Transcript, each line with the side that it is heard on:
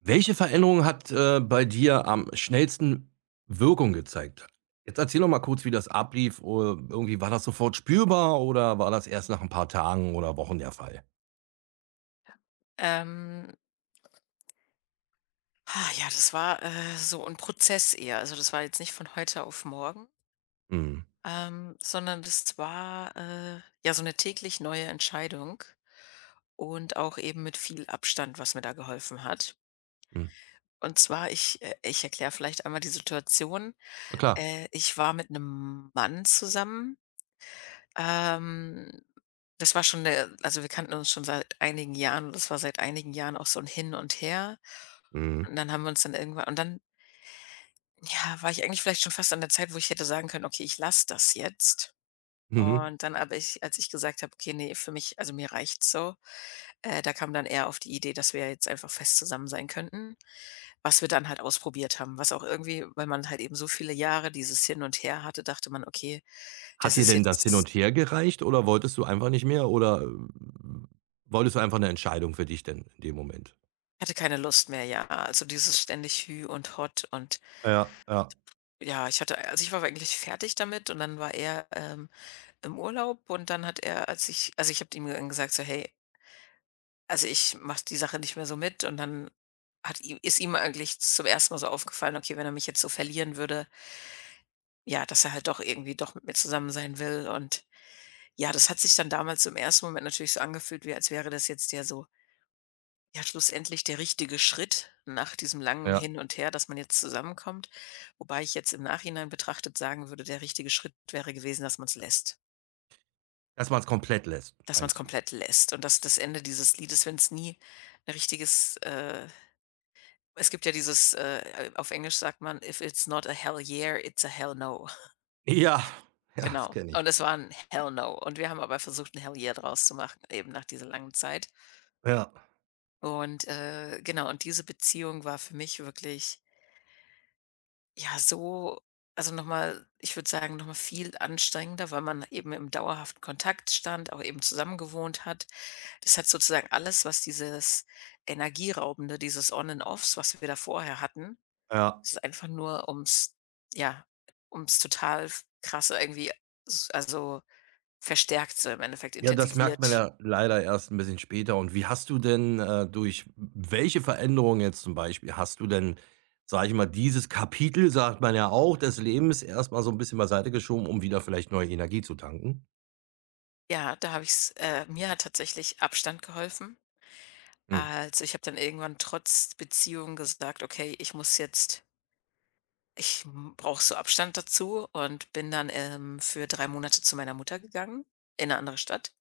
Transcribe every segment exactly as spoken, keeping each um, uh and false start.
right: Welche Veränderung hat, äh, bei dir am schnellsten Wirkung gezeigt? Jetzt erzähl doch mal kurz, wie das ablief. Oder irgendwie war das sofort spürbar oder war das erst nach ein paar Tagen oder Wochen der Fall?
left: Ähm, ah, ja, das war, äh, so ein Prozess eher. Also, das war jetzt nicht von heute auf morgen,
right: Mhm,
left: ähm, sondern das war, äh, ja, so eine täglich neue Entscheidung und auch eben mit viel Abstand, was mir da geholfen hat.
right: mhm.
left: Und zwar, ich äh, ich erkläre vielleicht einmal die Situation.
right: Na klar.
left: Äh, ich war mit einem Mann zusammen. Ähm, das war schon 'ne also, Wir kannten uns schon seit einigen Jahren und das war seit einigen Jahren auch so ein Hin und Her.
right: Mhm,
left: Und dann haben wir uns dann irgendwann und dann, ja, war ich eigentlich vielleicht schon fast an der Zeit, wo ich hätte sagen können: „Okay, ich lasse das jetzt."
right: mhm.
left: Und dann aber ich als ich gesagt habe: „Okay, nee, für mich also, mir reicht's so", äh, da kam dann eher auf die Idee, dass wir jetzt einfach fest zusammen sein könnten, was wir dann halt ausprobiert haben. Was auch irgendwie, weil man halt eben so viele Jahre dieses Hin und Her hatte, dachte man: „Okay, das
right: Hat dir
left: ist
right: denn das hin und
left: jetzt."
right: her gereicht oder wolltest du einfach nicht mehr oder, ähm, wolltest du einfach eine Entscheidung für dich denn in dem Moment?
left: Hatte keine Lust mehr, ja. Also, dieses ständig Hü und hot und,
right: Ja, ja,
left: ja, ich hatte also, ich war eigentlich fertig damit und dann war er, ähm, im Urlaub und dann hat er als ich also, ich habe ihm dann gesagt so: „Hey". Also, ich mache die Sache nicht mehr so mit. Und dann hat ihm ist ihm eigentlich zum ersten Mal so aufgefallen, okay, wenn er mich jetzt so verlieren würde, ja, dass er halt doch irgendwie doch mit mir zusammen sein will und, ja, das hat sich dann damals im ersten Moment natürlich so angefühlt, wie als wäre das jetzt, ja, so, ja, schlussendlich der richtige Schritt nach diesem langen
right: ja.
left: Hin und Her, dass man jetzt zusammenkommt, wobei ich jetzt im Nachhinein betrachtet sagen würde, der richtige Schritt wäre gewesen, dass man es lässt
right: Dass man es komplett lässt,
left: dass man es
right: meinst du?
left: komplett lässt und dass das Ende dieses Liedes, wenn es nie ein richtiges, äh Es gibt ja dieses, äh auf Englisch sagt man: „If it's not a hell yeah, it's a hell no."
right: Ja, ja, das
left: Genau.
right: kenne
left: Und
right: ich.
left: es war ein Hell no. Und wir haben aber versucht, ein Hell yeah draus zu machen, eben nach dieser langen Zeit.
right: Ja,
left: Und, äh, genau, und diese Beziehung war für mich wirklich, ja, so. Also nochmal, ich würde sagen, nochmal viel anstrengender, weil man eben im dauerhaften Kontakt stand, auch eben zusammen gewohnt hat. Das hat sozusagen alles, was dieses Energieraubende, dieses On and Offs, was wir da vorher hatten.
right: ja.
left: Es ist einfach nur ums, ja, ums total krasse irgendwie s also, verstärkte, im Endeffekt
right: Ja, das merkt man
left: intensiviert.
right: ja leider erst ein bisschen später. Und wie hast du denn, äh durch welche Veränderung jetzt zum Beispiel hast du denn, sage ich mal, dieses Kapitel, sagt man ja auch, des Lebens erstmal so ein bisschen beiseite geschoben, um wieder vielleicht neue Energie zu tanken?
left: Ja, da habe ich's äh, mir hat tatsächlich Abstand geholfen.
right: Hm.
left: Also, ich habe dann irgendwann trotz Beziehung gesagt: „Okay, ich muss jetzt ich brauche so Abstand dazu" und bin dann, ähm, für drei Monate zu meiner Mutter gegangen in eine andere Stadt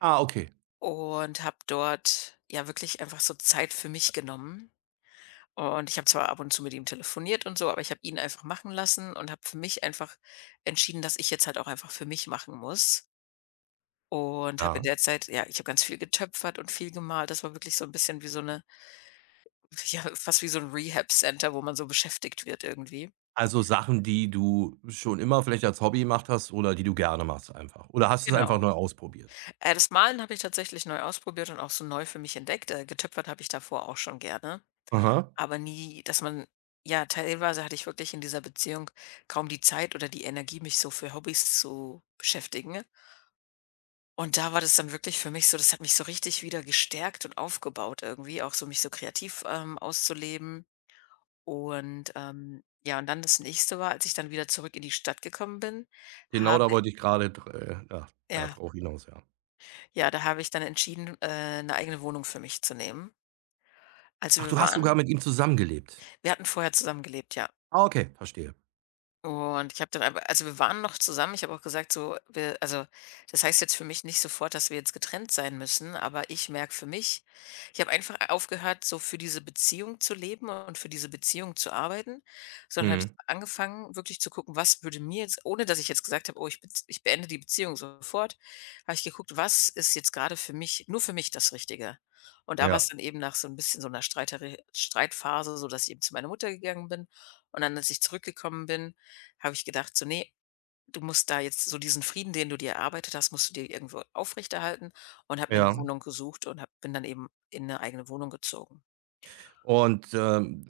right: Ah, okay.
left: und habe dort, ja, wirklich einfach so Zeit für mich genommen. Und ich habe zwar ab und zu mit ihm telefoniert und so, aber ich habe ihn einfach machen lassen und habe für mich einfach entschieden, dass ich jetzt halt auch einfach für mich machen muss. Und habe in
right: Ja.
left: der Zeit, ja, ich habe ganz viel getöpfert und viel gemalt. Das war wirklich so ein bisschen wie so eine ja, fast wie so ein Rehab-Center, wo man so beschäftigt wird irgendwie.
right: Also Sachen, die du schon immer vielleicht als Hobby gemacht hast oder die du gerne machst einfach. Oder hast du es einfach
left: Genau.
right: neu ausprobiert?
left: Äh, das Malen habe ich tatsächlich neu ausprobiert und auch so neu für mich entdeckt. Äh, getöpfert habe ich davor auch schon gerne,
right: Aha.
left: aber nie, dass man. Ja, teilweise hatte ich wirklich in dieser Beziehung kaum die Zeit oder die Energie, mich so für Hobbys zu beschäftigen. Und da war das dann wirklich für mich so. Das hat mich so richtig wieder gestärkt und aufgebaut irgendwie, auch so mich so kreativ, ähm, auszuleben. Und, ähm, ja, und dann das Nächste war, als ich dann wieder zurück in die Stadt gekommen bin,
right: Genau
left: habe
right: da wollte ich gerade. Dr äh, ja, ja,
left: ja,
right: drauf hinaus, ja.
left: ja, da habe ich dann entschieden, äh, 'ne eigene Wohnung für mich zu nehmen. Also,
right: Ach,
left: wir
right: du hast sogar
left: waren
right: mit ihm zusammengelebt?
left: Wir hatten vorher zusammengelebt, ja.
right: Ah, okay, verstehe.
left: Und ich habe dann aber Also, wir waren noch zusammen. Ich habe auch gesagt, so, wir also, das heißt jetzt für mich nicht sofort, dass wir jetzt getrennt sein müssen, aber ich merke für mich. Ich habe einfach aufgehört, so für diese Beziehung zu leben und für diese Beziehung zu arbeiten, sondern habe ich
right: Mhm,
left: angefangen, wirklich zu gucken, was würde mir jetzt. Ohne dass ich jetzt gesagt habe: „Oh, ich bez ich beende die Beziehung sofort", habe ich geguckt, was ist jetzt gerade für mich nur für mich das Richtige. Und da war es
right: ja.
left: dann eben nach so ein bisschen so einer Streiterei Streitphase so, dass ich eben zu meiner Mutter gegangen bin. Und dann, als ich zurückgekommen bin, habe ich gedacht, so: „Nee, du musst da jetzt so diesen Frieden, den du dir erarbeitet hast, musst du dir irgendwo aufrechterhalten" und habe mir eine
right: Ja,
left: Wohnung gesucht und habe bin dann eben in eine eigene Wohnung gezogen.
right: und, ähm,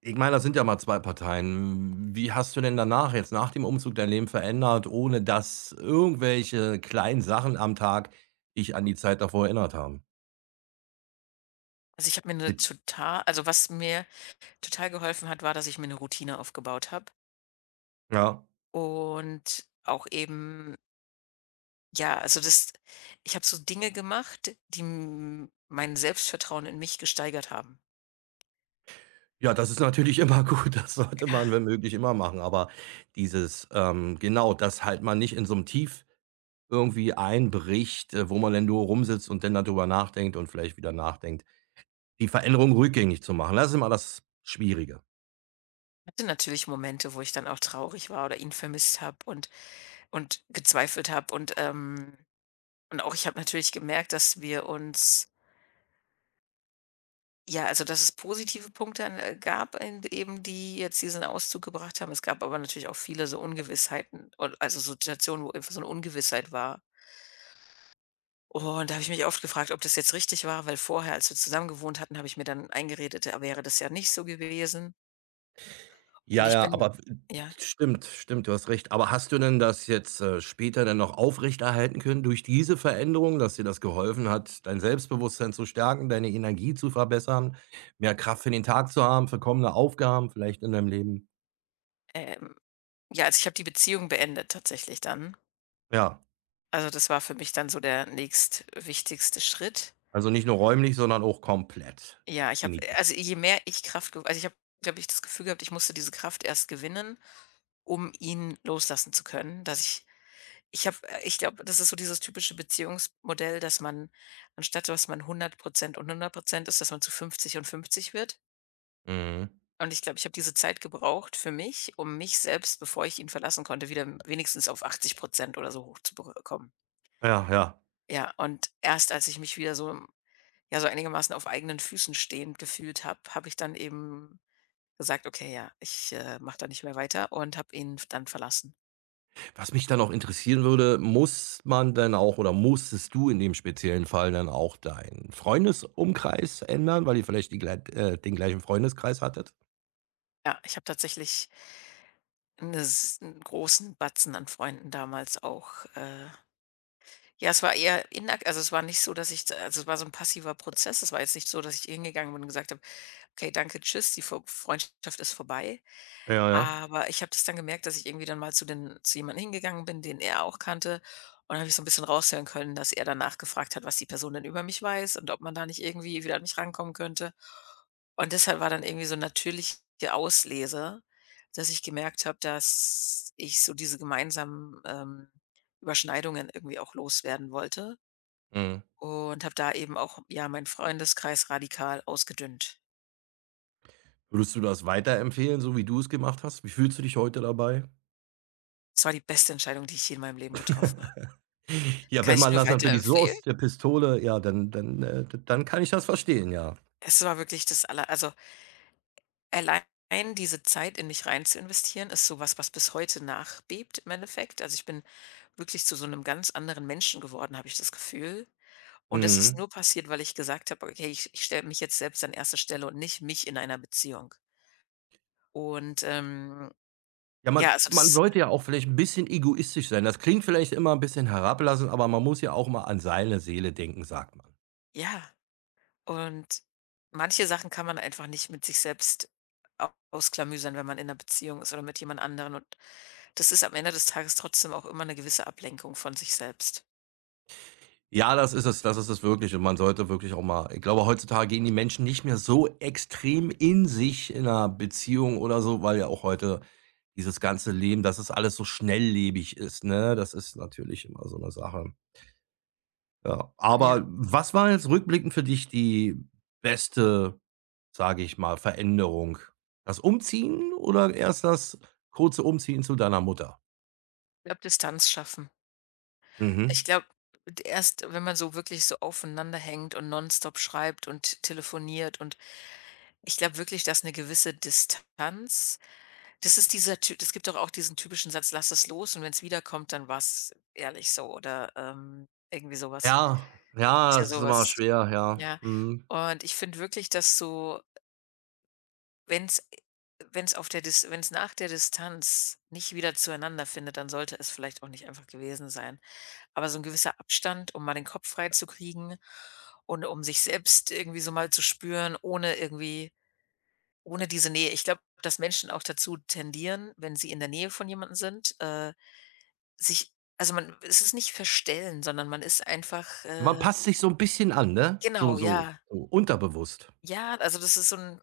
right: ich meine, das sind ja mal zwei Parteien. Wie hast du denn danach jetzt nach dem Umzug dein Leben verändert, ohne dass irgendwelche kleinen Sachen am Tag dich an die Zeit davor erinnert haben?
left: Also, ich habe mir 'ne
right: Mit
left: total also, Was mir total geholfen hat, war, dass ich mir eine Routine aufgebaut habe
right: Ja.
left: und auch eben, ja, also, das. Ich habe so Dinge gemacht, die m mein Selbstvertrauen in mich gesteigert haben.
right: Ja, das ist natürlich immer gut, das sollte
left: Ja,
right: man, wenn möglich, immer machen, aber dieses, ähm genau, dass halt man nicht in so einem Tief irgendwie einbricht, äh, wo man dann nur rumsitzt und dann darüber nachdenkt und vielleicht wieder nachdenkt. Die Veränderung rückgängig zu machen, das ist immer das Schwierige.
left: hatte natürlich Momente, wo ich dann auch traurig war oder ihn vermisst habe und und gezweifelt habe und, ähm Und auch ich habe natürlich gemerkt, dass wir uns, ja, also dass es positive Punkte an, äh, gab in eben, die jetzt diesen Auszug gebracht haben. Es gab aber natürlich auch viele so Ungewissheiten und, also, so Situationen, wo einfach so eine Ungewissheit war. Oh. Und da habe ich mich oft gefragt, ob das jetzt richtig war, weil vorher, als wir zusammen gewohnt hatten, habe ich mir dann eingeredet, da wäre das ja nicht so gewesen. Und
right: Ja,
left: ich
right: ja,
left: bin
right: aber
left: Ja,
right: stimmt, stimmt, du hast recht. Aber hast du denn das jetzt, äh, später dann noch aufrechterhalten können durch diese Veränderung, dass dir das geholfen hat, dein Selbstbewusstsein zu stärken, deine Energie zu verbessern, mehr Kraft für den Tag zu haben, für kommende Aufgaben vielleicht in deinem Leben?
left: ähm ja, also ich habe die Beziehung beendet tatsächlich dann.
right: Ja,
left: Also, das war für mich dann so der nächstwichtigste Schritt.
right: also nicht nur räumlich, sondern auch komplett.
left: Ja, ich habe
right: Weniger.
left: also, je mehr ich Kraft ge also, Ich habe, glaube ich, das Gefühl gehabt, ich musste diese Kraft erst gewinnen, um ihn loslassen zu können, dass ich ich habe, äh, ich glaube, das ist so dieses typische Beziehungsmodell, dass man, anstatt dass man hundert Prozent und hundert Prozent ist, dass man zu fünfzig und fünfzig wird.
right: Mhm.
left: Und ich glaube, ich habe diese Zeit gebraucht für mich, um mich selbst, bevor ich ihn verlassen konnte, wieder m- wenigstens auf achtzig Prozent oder so hoch zu hochzubekommen.
right: Ja, ja.
left: Ja, und erst als ich mich wieder so, ja, so einigermaßen auf eigenen Füßen stehend gefühlt habe, habe ich dann eben gesagt: „Okay, ja, ich, äh, mache da nicht mehr weiter" und habe ihn dann verlassen.
right: Was mich dann auch interessieren würde, muss man dann auch oder musstest du in dem speziellen Fall dann auch deinen Freundesumkreis ändern, weil ihr vielleicht die glei äh, den gleichen Freundeskreis hattet?
left: Ja, ich habe tatsächlich 'ne s 'n großen Batzen an Freunden damals auch, äh ja, es war eher inak also, es war nicht so, dass ich, also, es war so ein passiver Prozess. Es war jetzt nicht so, dass ich hingegangen bin und gesagt habe: „Okay, danke, tschüss, die Vo Freundschaft ist vorbei."
right: Ja, ja.
left: Aber ich habe das dann gemerkt, dass ich irgendwie dann mal zu den zu jemandem hingegangen bin, den er auch kannte. Und dann habe ich so ein bisschen raushören können, dass er danach gefragt hat, was die Person denn über mich weiß und ob man da nicht irgendwie wieder an mich rankommen könnte. Und deshalb war dann irgendwie so 'n natürliche Auslese, dass ich gemerkt habe, dass ich so diese gemeinsamen, ähm, Überschneidungen irgendwie auch loswerden wollte
right: Mhm.
left: und habe da eben auch, ja, meinen Freundeskreis radikal ausgedünnt.
right: Würdest du das weiterempfehlen, so wie du es gemacht hast? Wie fühlst du dich heute dabei?
left: Es war die beste Entscheidung, die ich je in meinem Leben getroffen habe.
right: Ja,
left: Kann
right: wenn
left: ich
right: man
left: nur
right: das natürlich so
left: weiterempfehlen.
right: aus der Pistole ja, dann dann, äh, d dann kann ich das verstehen, ja.
left: Es war wirklich das aller also, allein diese Zeit in mich rein zu investieren, ist sowas, was bis heute nachbebt im Endeffekt. Also, ich bin wirklich zu so einem ganz anderen Menschen geworden, habe ich das Gefühl. Und das ist
right: Mhm.
left: nur passiert, weil ich gesagt habe: „Okay, ich ich stelle mich jetzt selbst an erste Stelle und nicht mich in einer Beziehung." Und, ähm,
right: Ja,
left: ja,
right: man
left: also,
right: man
left: das
right: sollte ja auch vielleicht 'n bisschen egoistisch sein. Das klingt vielleicht immer ein bisschen herablassend, aber man muss ja auch mal an seine Seele denken, sagt man.
left: ja, und manche Sachen kann man einfach nicht mit sich selbst a ausklamüsern, wenn man in einer Beziehung ist oder mit jemand anderen, und das ist am Ende des Tages trotzdem auch immer eine gewisse Ablenkung von sich selbst.
right: Ja, das ist es, das ist es wirklich und man sollte wirklich auch mal ich glaube, heutzutage gehen die Menschen nicht mehr so extrem in sich in einer Beziehung oder so, weil ja auch heute dieses ganze Leben, dass es alles so schnelllebig ist, ne? Das ist natürlich immer so eine Sache. Ja,
left: Ja.
right: aber was war jetzt rückblickend für dich die beste, sage ich mal, Veränderung? Das Umziehen oder erst das kurze Umziehen zu deiner Mutter?
left: Ich glaube, Distanz schaffen. Ich
right: Mhm.
left: glaube, erst wenn man so wirklich so aufeinander hängt und nonstop schreibt und telefoniert und. Ich glaube wirklich, dass eine gewisse Distanz. Das ist dieser Ty Es gibt doch auch diesen typischen Satz: „Lass es los und wenn es wiederkommt, dann war's ehrlich so" oder, ähm, irgendwie sowas. Was.
right: Ja,
left: Da gibt's
right: ja,
left: ja
right: es ist immer
left: sowas,
right: schwer, ja.
left: ja.
right: Mhm.
left: Und ich finde wirklich, dass so. Wenn's äh, wenn's auf der Dis Wenn's nach der Distanz nicht wieder zueinander findet, dann sollte es vielleicht auch nicht einfach gewesen sein. Aber so 'n gewisser Abstand, um mal den Kopf freizukriegen und um sich selbst irgendwie so mal zu spüren, ohne irgendwie ohne diese Nähe. Ich glaube, dass Menschen auch dazu tendieren, wenn sie in der Nähe von jemandem sind, äh, sich also, man es ist nicht verstellen, sondern man ist einfach,
right: Man
left: äh
right: passt sich so 'n bisschen an, ne? So
left: genau,
right: so
left: ja.
right: so unterbewusst.
left: Ja, also das ist so ein,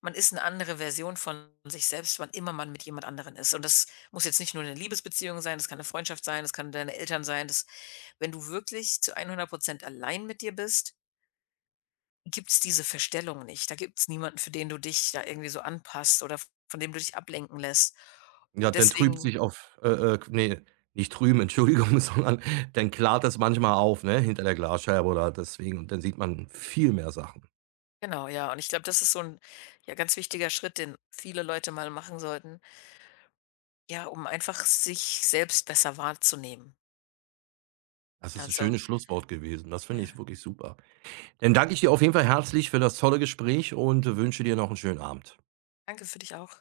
left: man ist eine andere Version von sich selbst, wann immer man mit jemand anderen ist. Und das muss jetzt nicht nur eine Liebesbeziehung sein, das kann eine Freundschaft sein, das kann deine Eltern sein. Das Wenn du wirklich zu hundert Prozent allein mit dir bist, gibt's diese Verstellung nicht. Da gibt's niemanden, für den du dich da irgendwie so anpasst oder von dem du dich ablenken lässt.
right: Ja,
left: Und
right: dann trübt
left: deswegen
right: sich auf äh, äh, ne, nicht trüben, Entschuldigung, sondern dann klart das manchmal auf, ne, hinter der Glasscheibe oder deswegen und dann sieht man viel mehr Sachen.
left: Genau, ja. Und ich glaube, das ist so ein, ja, ganz wichtiger Schritt, den viele Leute mal machen sollten, ja, um einfach sich selbst besser wahrzunehmen.
right: Das ist 'n
left: Also,
right: schönes Schlusswort gewesen. Das finde
left: ja,
right: ich wirklich super. Dann danke ich dir auf jeden Fall herzlich für das tolle Gespräch und wünsche dir noch 'n schönen Abend.
left: danke für dich auch.